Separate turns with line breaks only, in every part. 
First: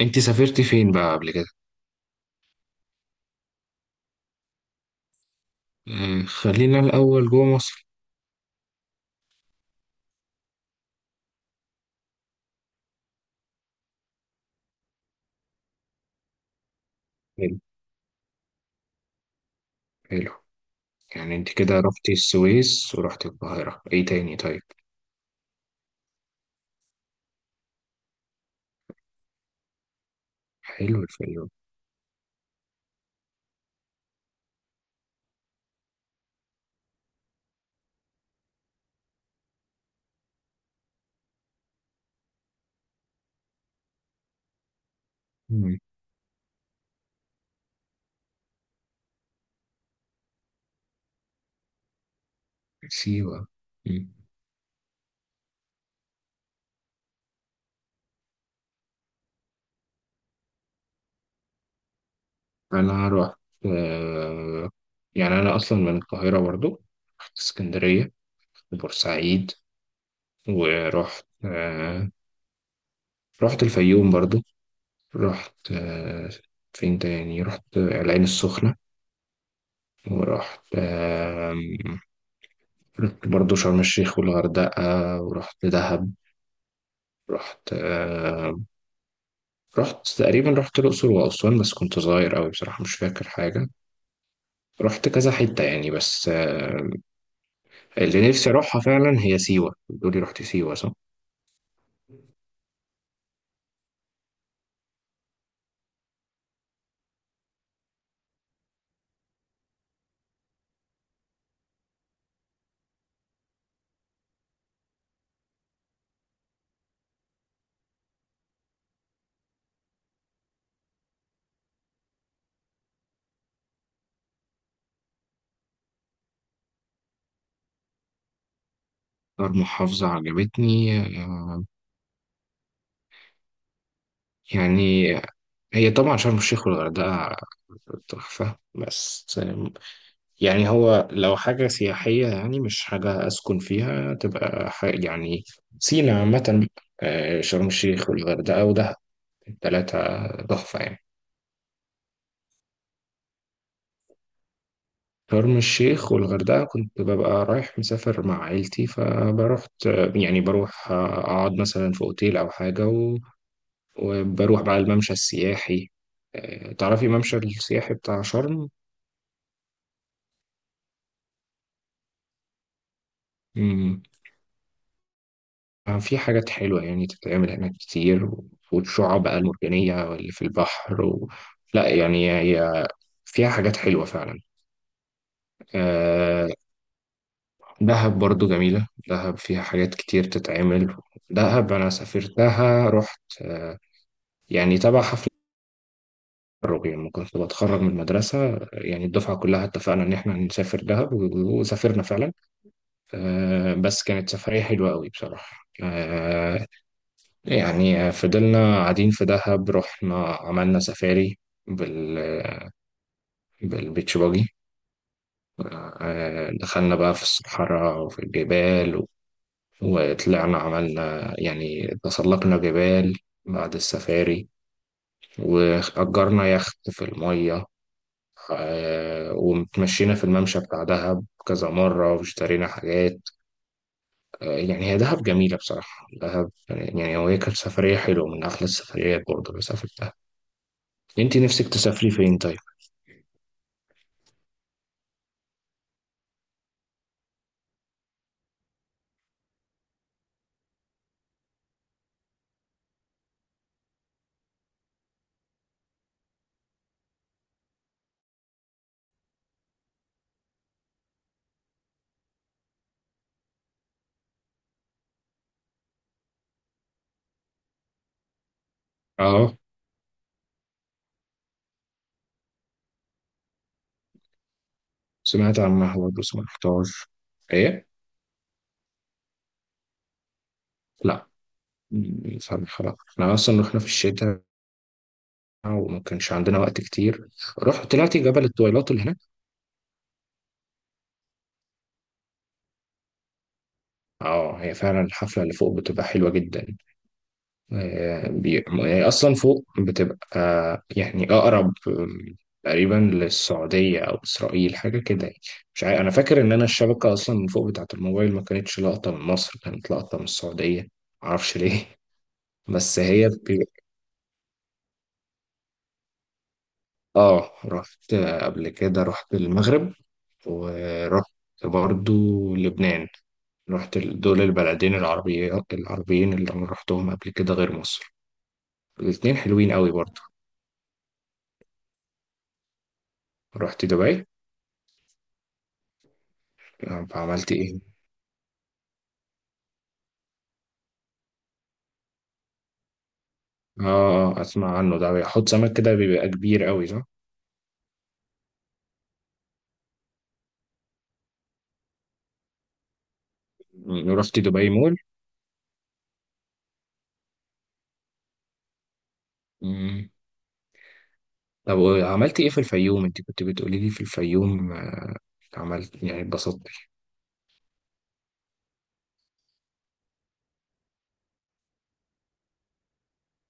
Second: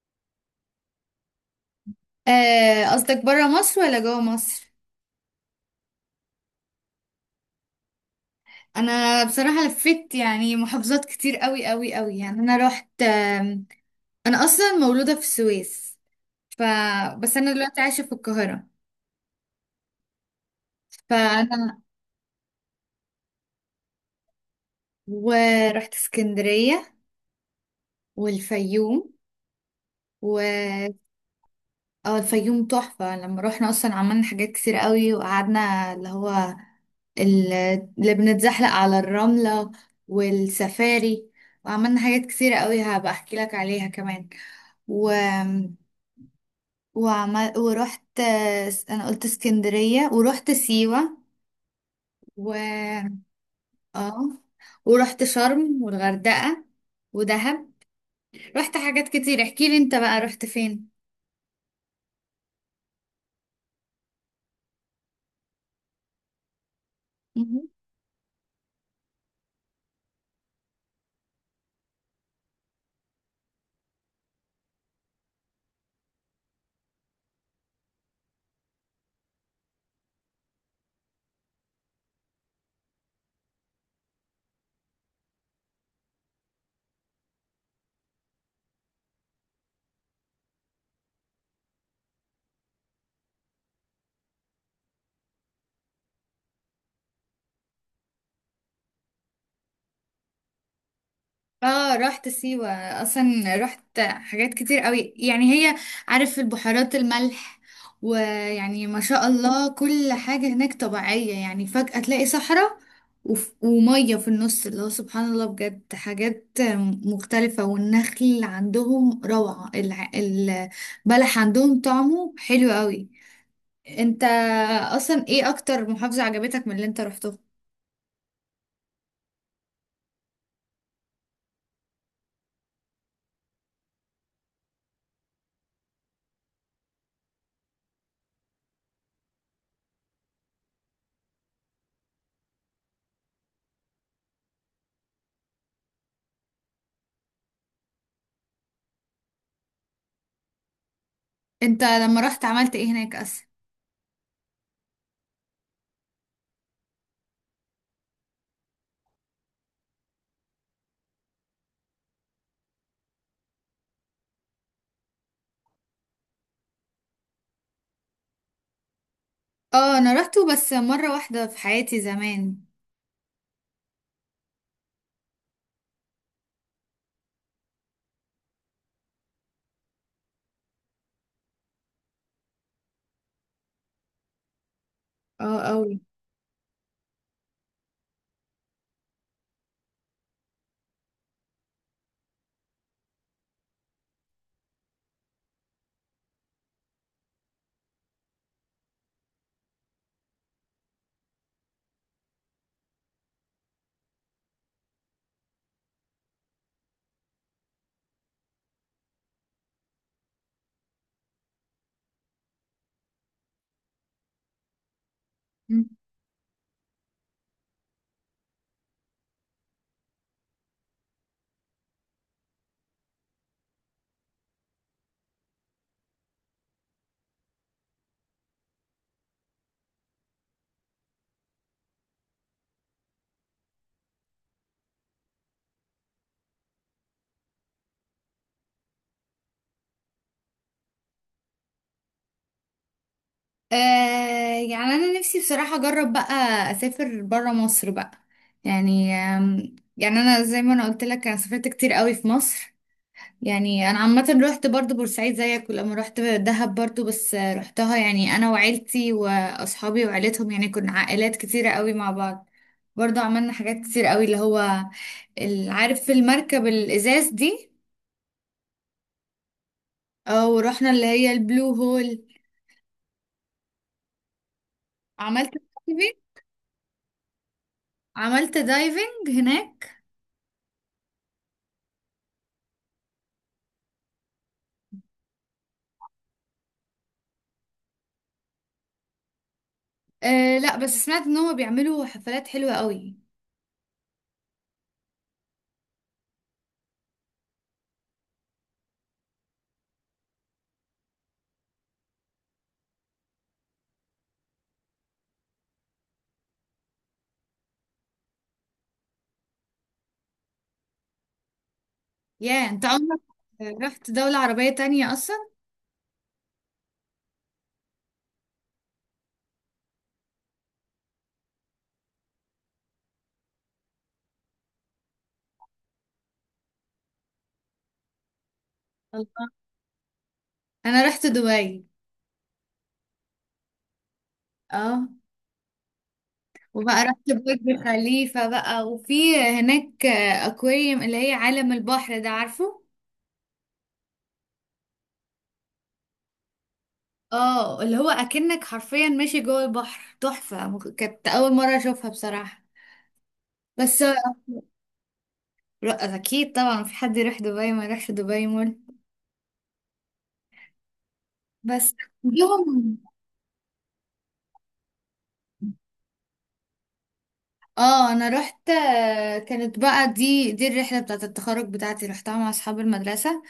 انت سافرتي فين بقى قبل كده؟
قصدك برا مصر ولا جوا مصر؟
آه، خلينا الاول جوه مصر.
انا بصراحة لفيت يعني محافظات كتير قوي قوي قوي، يعني انا رحت انا اصلا مولودة في السويس. ف بس انا
حلو.
دلوقتي عايشة في القاهرة.
حلو. يعني انت كده
فانا
رحتي السويس ورحتي القاهره، ايه تاني طيب؟
ورحت اسكندرية والفيوم و
حلو الفيوم.
اه، الفيوم تحفة. لما روحنا اصلا عملنا حاجات كتير قوي، وقعدنا اللي هو ال- اللي بنتزحلق على الرملة والسفاري، وعملنا حاجات كتير قوي هبقى احكي لك عليها كمان. و
مم،
وعمل ورحت انا قلت اسكندرية، ورحت سيوة و
سيوه. مم.
اه، ورحت شرم والغردقة ودهب. رحت حاجات كتير. احكي لي انت بقى رحت فين.
انا رحت، آه، يعني انا اصلا من القاهره برضو. رحت اسكندريه وبورسعيد ورحت، رحت الفيوم برضو. رحت، فين تاني رحت العين السخنه ورحت، رحت برضه شرم الشيخ والغردقة ورحت دهب. رحت رحت تقريبا رحت الأقصر وأسوان، بس كنت صغير أوي بصراحة مش فاكر حاجة. رحت كذا حتة يعني، بس اللي نفسي أروحها فعلا هي سيوة. بتقولي رحت سيوة صح؟
اه رحت سيوة، اصلا رحت حاجات كتير قوي. يعني هي، عارف البحيرات الملح؟ ويعني ما شاء الله كل حاجة هناك طبيعية، يعني فجأة تلاقي صحراء ومية في النص، اللي هو سبحان الله بجد حاجات مختلفة، والنخل عندهم روعة، البلح عندهم طعمه حلو قوي. انت اصلا ايه اكتر محافظة عجبتك من اللي انت رحته؟
أكتر محافظة عجبتني، آه يعني هي طبعا شرم الشيخ والغردقة تحفة. بس يعني هو لو حاجة سياحية، يعني مش حاجة أسكن فيها تبقى يعني سينا عامة. آه، شرم الشيخ والغردقة ودهب، التلاتة تحفة يعني.
انت لما رحت عملت ايه هناك اصلا؟
شرم الشيخ والغردقة كنت ببقى رايح مسافر مع عيلتي، فبروحت يعني بروح أقعد مثلا في أوتيل أو حاجة وبروح بقى الممشى السياحي. آه، تعرفي الممشى السياحي بتاع شرم؟
اه انا رحته بس مرة واحدة في حياتي زمان.
آه، في حاجات حلوة يعني تتعمل هناك كتير، والشعاب بقى المرجانية واللي في البحر لا يعني هي فيها حاجات حلوة فعلا.
اه قوي.
آه، دهب برضو جميلة. دهب فيها حاجات كتير تتعمل. دهب أنا سافرتها، رحت، يعني تبع حفل التخرج لما كنت بتخرج من المدرسة. يعني الدفعة كلها اتفقنا إن إحنا هنسافر دهب وسافرنا فعلا. آه، بس كانت سفرية حلوة قوي بصراحة. آه، يعني فضلنا قاعدين في دهب، رحنا عملنا سفاري بال بالبيتش باجي.
مم.
آه، دخلنا بقى في الصحراء وفي الجبال وطلعنا عملنا يعني تسلقنا جبال بعد السفاري، وأجرنا يخت في المية. آه، ومتمشينا في الممشى بتاع دهب كذا مرة واشترينا حاجات. آه، يعني هي دهب جميلة بصراحة. دهب يعني، يعني هو هي كانت سفرية حلوة من أحلى السفريات برضه اللي سافرتها. انت نفسك تسافري فين طيب؟
آه، يعني انا نفسي بصراحة اجرب بقى اسافر برا مصر بقى. يعني يعني انا زي ما انا قلت لك انا سافرت كتير قوي في مصر. يعني انا عامة رحت برضو بورسعيد زيك، ولما رحت دهب برضو، بس رحتها يعني انا وعيلتي واصحابي وعيلتهم، يعني كنا عائلات كتيرة قوي مع بعض. برضو عملنا حاجات كتير قوي، اللي هو عارف المركب الازاز دي؟
اه،
اه، ورحنا اللي هي البلو هول، عملت
سمعت عنها
دايفنج،
برضه بس ما رحتهاش. ايه؟
عملت دايفنج هناك.
لا، فاهم خلاص. احنا اصلا رحنا في الشتاء وما كانش عندنا وقت كتير. رحت طلعت جبل الطويلات اللي هناك.
آه لا، بس سمعت ان هما بيعملوا حفلات حلوة قوي.
اه، هي فعلا الحفله اللي فوق بتبقى حلوه جدا. آه، هي اصلا فوق بتبقى، يعني اقرب، تقريبا للسعوديه او اسرائيل، حاجه كده يعني. مش عارف، انا فاكر ان انا الشبكه اصلا من فوق بتاعه الموبايل ما كانتش لقطه من مصر، كانت لقطه من السعوديه. معرفش ليه.
يا انت
بس
عمرك
هي
رحت دولة عربية تانية اصلا؟
اه، رحت قبل كده رحت المغرب، ورحت برضو لبنان. رحت دول البلدين العربية العربيين اللي انا رحتهم قبل كده غير مصر. الاتنين
الله،
حلوين قوي برضو.
انا رحت دبي.
رحت دبي.
اه، وبقى
آه،
رحت
عملت
برج
ايه؟
خليفة بقى، وفي هناك اكواريوم اللي هي عالم البحر ده، عارفه؟
اه. آه، اسمع عنه ده بيحط سمك كده بيبقى كبير قوي صح؟
اه اللي هو اكنك حرفيا ماشي جوه البحر، تحفة، كانت اول مرة اشوفها بصراحة. بس
مم. رحت دبي مول.
ر- اكيد طبعا في حد يروح دبي ما يروحش دبي مول.
مم. طب
بس
عملت ايه في
يوم،
الفيوم؟ انت كنت بتقولي لي في الفيوم، عملت يعني اتبسطت.
اه انا رحت كانت بقى دي الرحله بتاعه التخرج بتاعتي، رحتها مع اصحاب المدرسه،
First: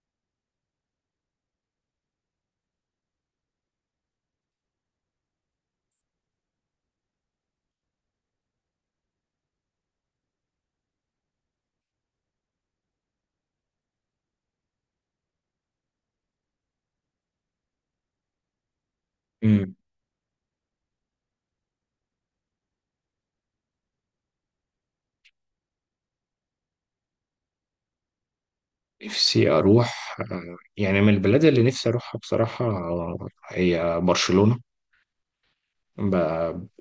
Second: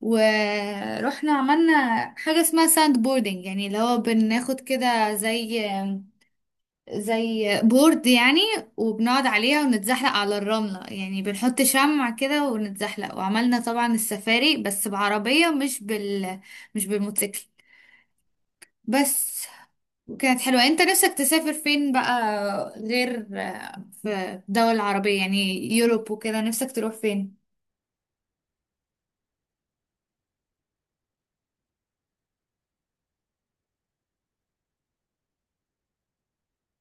ورحنا عملنا حاجه اسمها ساند بوردنج، يعني اللي هو بناخد كده زي زي بورد يعني، وبنقعد عليها ونتزحلق على الرمله، يعني بنحط شمع كده ونتزحلق، وعملنا طبعا السفاري بس بعربيه مش مش بالموتوسيكل. بس كانت حلوة. انت نفسك تسافر فين بقى غير في الدول العربية، يعني يوروب وكده، نفسك تروح فين؟
نفسي أروح، يعني من البلاد اللي نفسي أروحها بصراحة، هي برشلونة. ب...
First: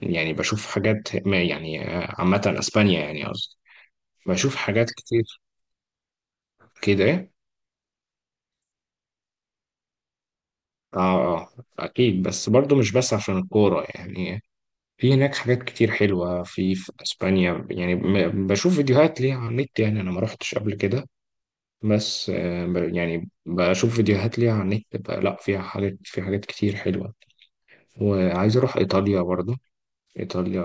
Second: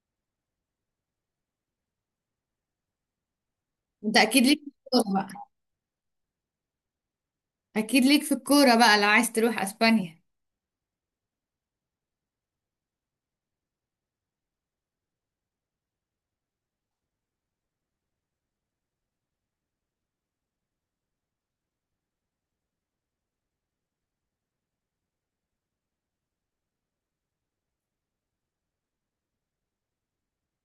يعني بشوف حاجات، ما يعني عامة أسبانيا يعني قصدي.
انت اكيد
بشوف
ليك في
حاجات
الكورة
كتير
بقى.
كده.
اكيد ليك في الكورة بقى لو عايز تروح اسبانيا.
آه آه. أكيد، بس برضو مش بس عشان الكورة يعني. في هناك حاجات كتير حلوة في, أسبانيا يعني. بشوف فيديوهات ليها على النت. يعني أنا ما روحتش قبل كده بس يعني بشوف فيديوهات ليها على النت لا فيها حاجات، في حاجات كتير حلوة. وعايز أروح إيطاليا برضو. إيطاليا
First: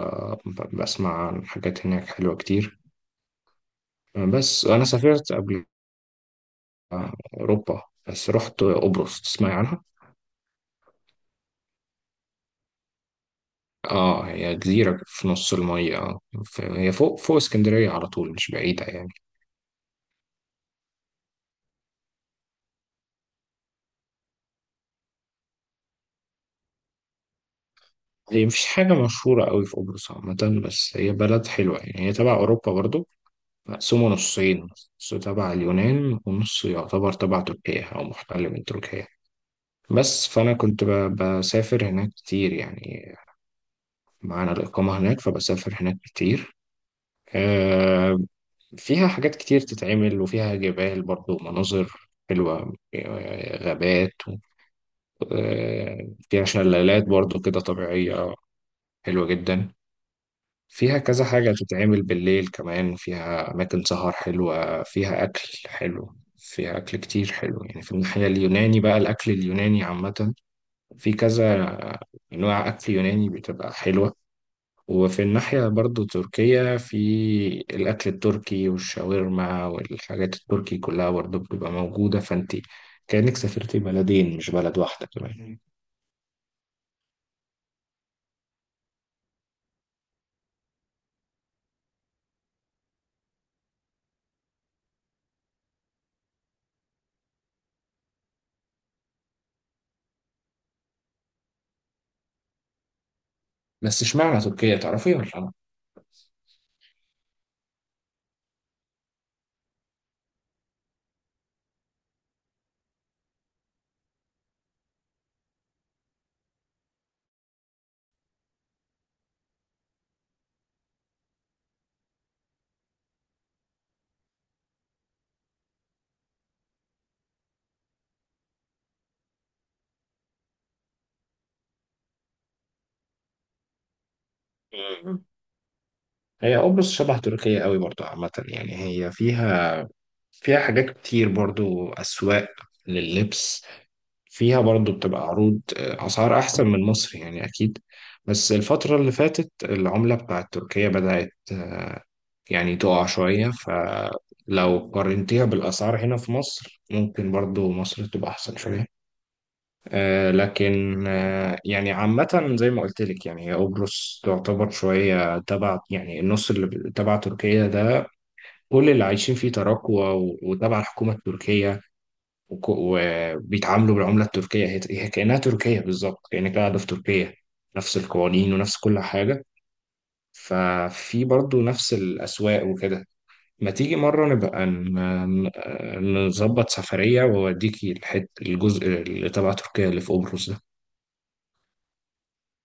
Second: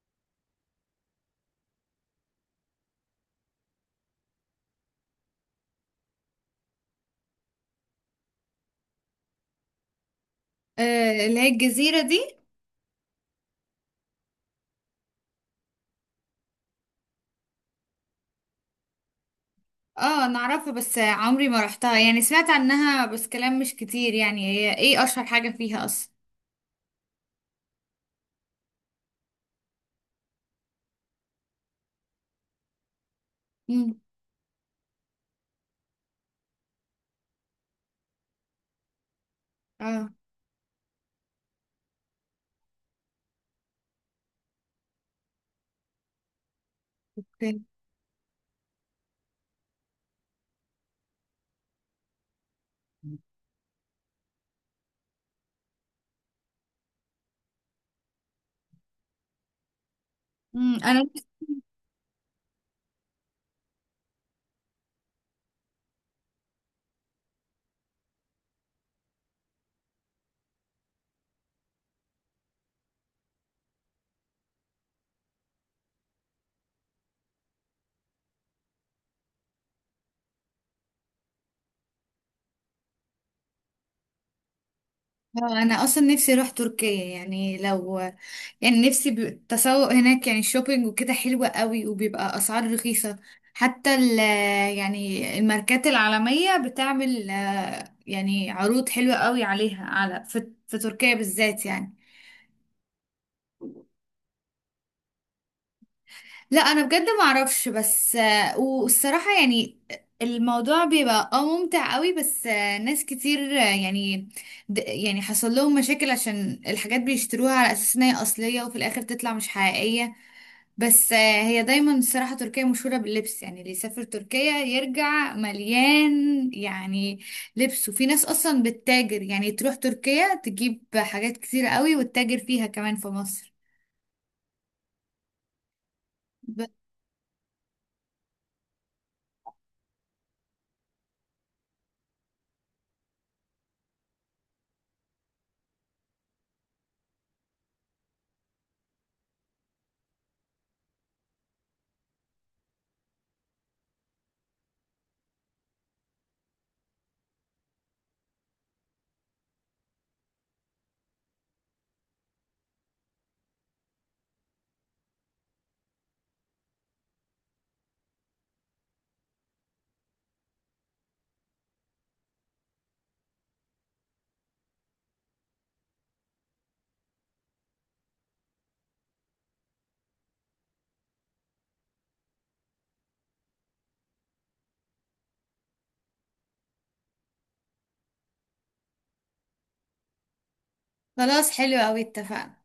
بسمع عن حاجات هناك حلوة كتير. بس أنا سافرت قبل أوروبا، بس رحت قبرص. تسمعي عنها؟
آه اللي هي الجزيرة دي.
آه، هي جزيرة في نص المية. هي فوق فوق اسكندرية على طول، مش بعيدة يعني.
اه انا اعرفها بس عمري ما رحتها، يعني سمعت عنها بس كلام مش كتير، يعني هي ايه اشهر حاجة فيها اصلا؟
هي مفيش حاجة مشهورة قوي في قبرص عامة، بس هي بلد حلوة يعني. هي تبع أوروبا برضو،
امم،
مقسومة نصين، نص تبع اليونان ونص يعتبر تبع تركيا أو محتل من تركيا.
اه.
بس فأنا كنت بسافر هناك كتير يعني، معانا الإقامة هناك فبسافر هناك كتير.
اوكي.
آه، فيها حاجات كتير تتعمل، وفيها جبال برضو، مناظر حلوة، غابات، فيها شلالات برضو كده طبيعية حلوة جدا.
مم،
فيها
انا
كذا حاجة تتعمل بالليل كمان، فيها أماكن سهر حلوة، فيها أكل حلو. فيها أكل كتير حلو يعني. في الناحية اليوناني بقى، الأكل اليوناني عامة، في كذا أنواع أكل يوناني بتبقى حلوة. وفي الناحية برضو تركيا، في الأكل التركي والشاورما والحاجات التركي كلها برضو بتبقى موجودة. فأنت كأنك سافرتي بلدين مش بلد واحدة كمان.
اه انا اصلا نفسي اروح تركيا. يعني لو يعني نفسي التسوق هناك، يعني الشوبينج وكده حلوة قوي، وبيبقى اسعار رخيصة، حتى يعني الماركات العالمية بتعمل يعني عروض حلوة قوي عليها، على في تركيا بالذات يعني.
بس اشمعنى تركيا، تعرفي ولا لا؟
لا انا بجد ما اعرفش، بس والصراحه يعني الموضوع بيبقى اه ممتع قوي، بس ناس كتير، يعني يعني حصل لهم مشاكل عشان الحاجات بيشتروها على اساس ان هي اصليه وفي الاخر تطلع مش حقيقيه. بس هي دايما الصراحه تركيا مشهوره باللبس، يعني اللي يسافر تركيا يرجع مليان يعني لبس، وفي ناس اصلا بتتاجر، يعني تروح تركيا تجيب حاجات كتير قوي وتتاجر فيها كمان في مصر.
مم. هي
ب-
قبرص شبه تركيا قوي برضو عامة يعني. هي فيها حاجات كتير برضو، أسواق لللبس، فيها برضو بتبقى عروض، أسعار أحسن من مصر يعني أكيد. بس الفترة اللي فاتت العملة بتاعت تركيا بدأت يعني تقع شوية، فلو قارنتيها بالأسعار هنا في مصر ممكن برضو مصر تبقى أحسن شوية. آه، لكن آه يعني عامة، زي ما قلت لك، يعني هي قبرص تعتبر شوية تبع، يعني النص اللي تبع تركيا ده، كل اللي عايشين فيه تراكوة وتبع الحكومة التركية، وبيتعاملوا بالعملة التركية. هي كأنها تركيا بالظبط، كأنك قاعدة في تركيا، نفس القوانين ونفس كل حاجة. ففي برضو نفس الأسواق وكده. ما تيجي مرة نبقى نظبط سفرية وأوديكي الحت الجزء اللي تبع تركيا اللي في قبرص ده؟
خلاص حلو قوي، اتفقنا.